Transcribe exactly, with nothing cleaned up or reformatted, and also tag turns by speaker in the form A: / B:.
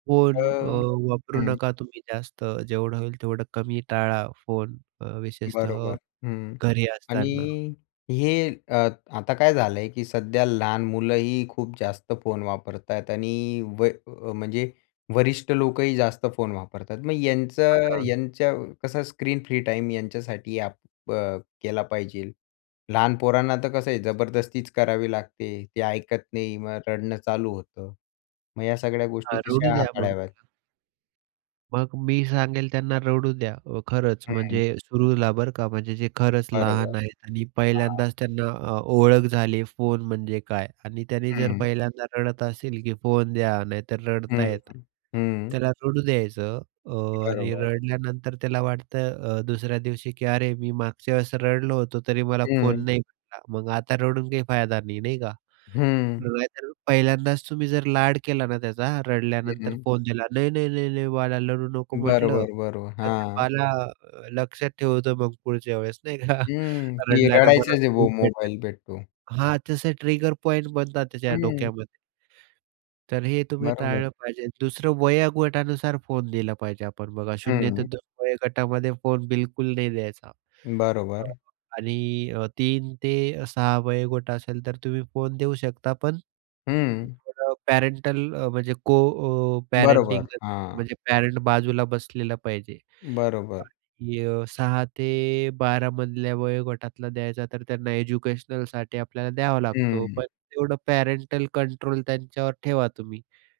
A: Phone अ,
B: अह,
A: वापरू
B: हं.
A: नका तुम्ही जास्त जेवढं होईल तेवढं कमी टाळा फोन अ,
B: बरोबर
A: विशेषतः
B: हं, हं
A: घरी असताना.
B: आणि हे अ, आता काय झालं आहे, की सध्या लहान मुलंही खूप जास्त फोन वापरतात आणि व म्हणजे वरिष्ठ लोकही जास्त फोन वापरतात. मग
A: हां,
B: यांचं
A: हां.
B: यांचं कसं स्क्रीन फ्री टाईम यांच्यासाठी आपण अ, केला पाहिजेल. लहान पोरांना तर कसं आहे, जबरदस्तीच करावी लागते. ते ऐकत नाही, मग रडणं चालू होतं मग या सगळ्या
A: हा
B: गोष्टी
A: रडू
B: कशा
A: द्या मग
B: हाताळाव्यात?
A: तिला. मग मी सांगेल त्यांना रडू द्या.अ, खरंच
B: हं.
A: म्हणजे सुरूला बरं का म्हणजे जे खरंच
B: बरोबर,
A: लहान आहेत आणि
B: हां.
A: पहिल्यांदाच त्यांना अ, ओळख झाली फोन म्हणजे काय आणि त्याने जर
B: हं.
A: पहिल्यांदा रडत असेल की फोन द्या नाही तर
B: हं,
A: रडताय,
B: हं, हं.
A: त्याला रडू द्यायचं अ, आणि
B: बरोबर.
A: रडल्यानंतर त्याला वाटतं अ, दुसऱ्या दिवशी की अरे मी मागच्या वेळेस रडलो होतो तरी मला फोन
B: हं.
A: नाही भेटला. मग आता रडून काही फायदा नाही. नाही का?
B: हं.
A: नाहीतर पहिल्यांदाच तुम्ही जर लाड केला ना त्याचा
B: हं,
A: रडल्यानंतर
B: हं.
A: फोन दिला. नाही, नाही, नाही, नाही बाळा रडू नको म्हटलं.
B: बरोबर, बरोबर.
A: तर ते
B: हां.
A: बाला लक्षात ठेवतो, मग पुढच्या वेळेस नाही का
B: हं. की
A: रडल्यानं मला
B: रडायचाच आहे
A: [unintelligible] भेटते
B: मोबाईल भेटतो.
A: हां तसे ट्रिगर पॉइंट बनतात त्याच्या
B: हं.
A: डोक्यामध्ये. तर हे तुम्ही
B: बरोबर.
A: टाळलं पाहिजे. दुसरं वयोगटानुसार फोन दिला पाहिजे आपण, बघा शून्य ते
B: हं.
A: दोन वयोगटामध्ये फोन बिलकुल नाही द्यायचा हां
B: बरोबर.
A: हां आणि तीन ते सहा वयोगोट असेल तर तुम्ही फोन देऊ शकता पण.
B: हं.
A: [unintelligible] पॅरेंटल अ, म्हणजे को अ, पॅरेंटिंग
B: बरोबर, हां.
A: म्हणजे पॅरेंट बाजूला बसलेला पाहिजे
B: बरोबर.
A: आणि अ, सहा ते बारा मधल्या वयोगटातला द्यायचा, तर त्यांना एज्युकेशनलसाठी आपल्याला द्यावा लागतो.
B: हं.
A: पण तेवढं पॅरेंटल कंट्रोल त्यांच्यावर ठेवा तुम्ही.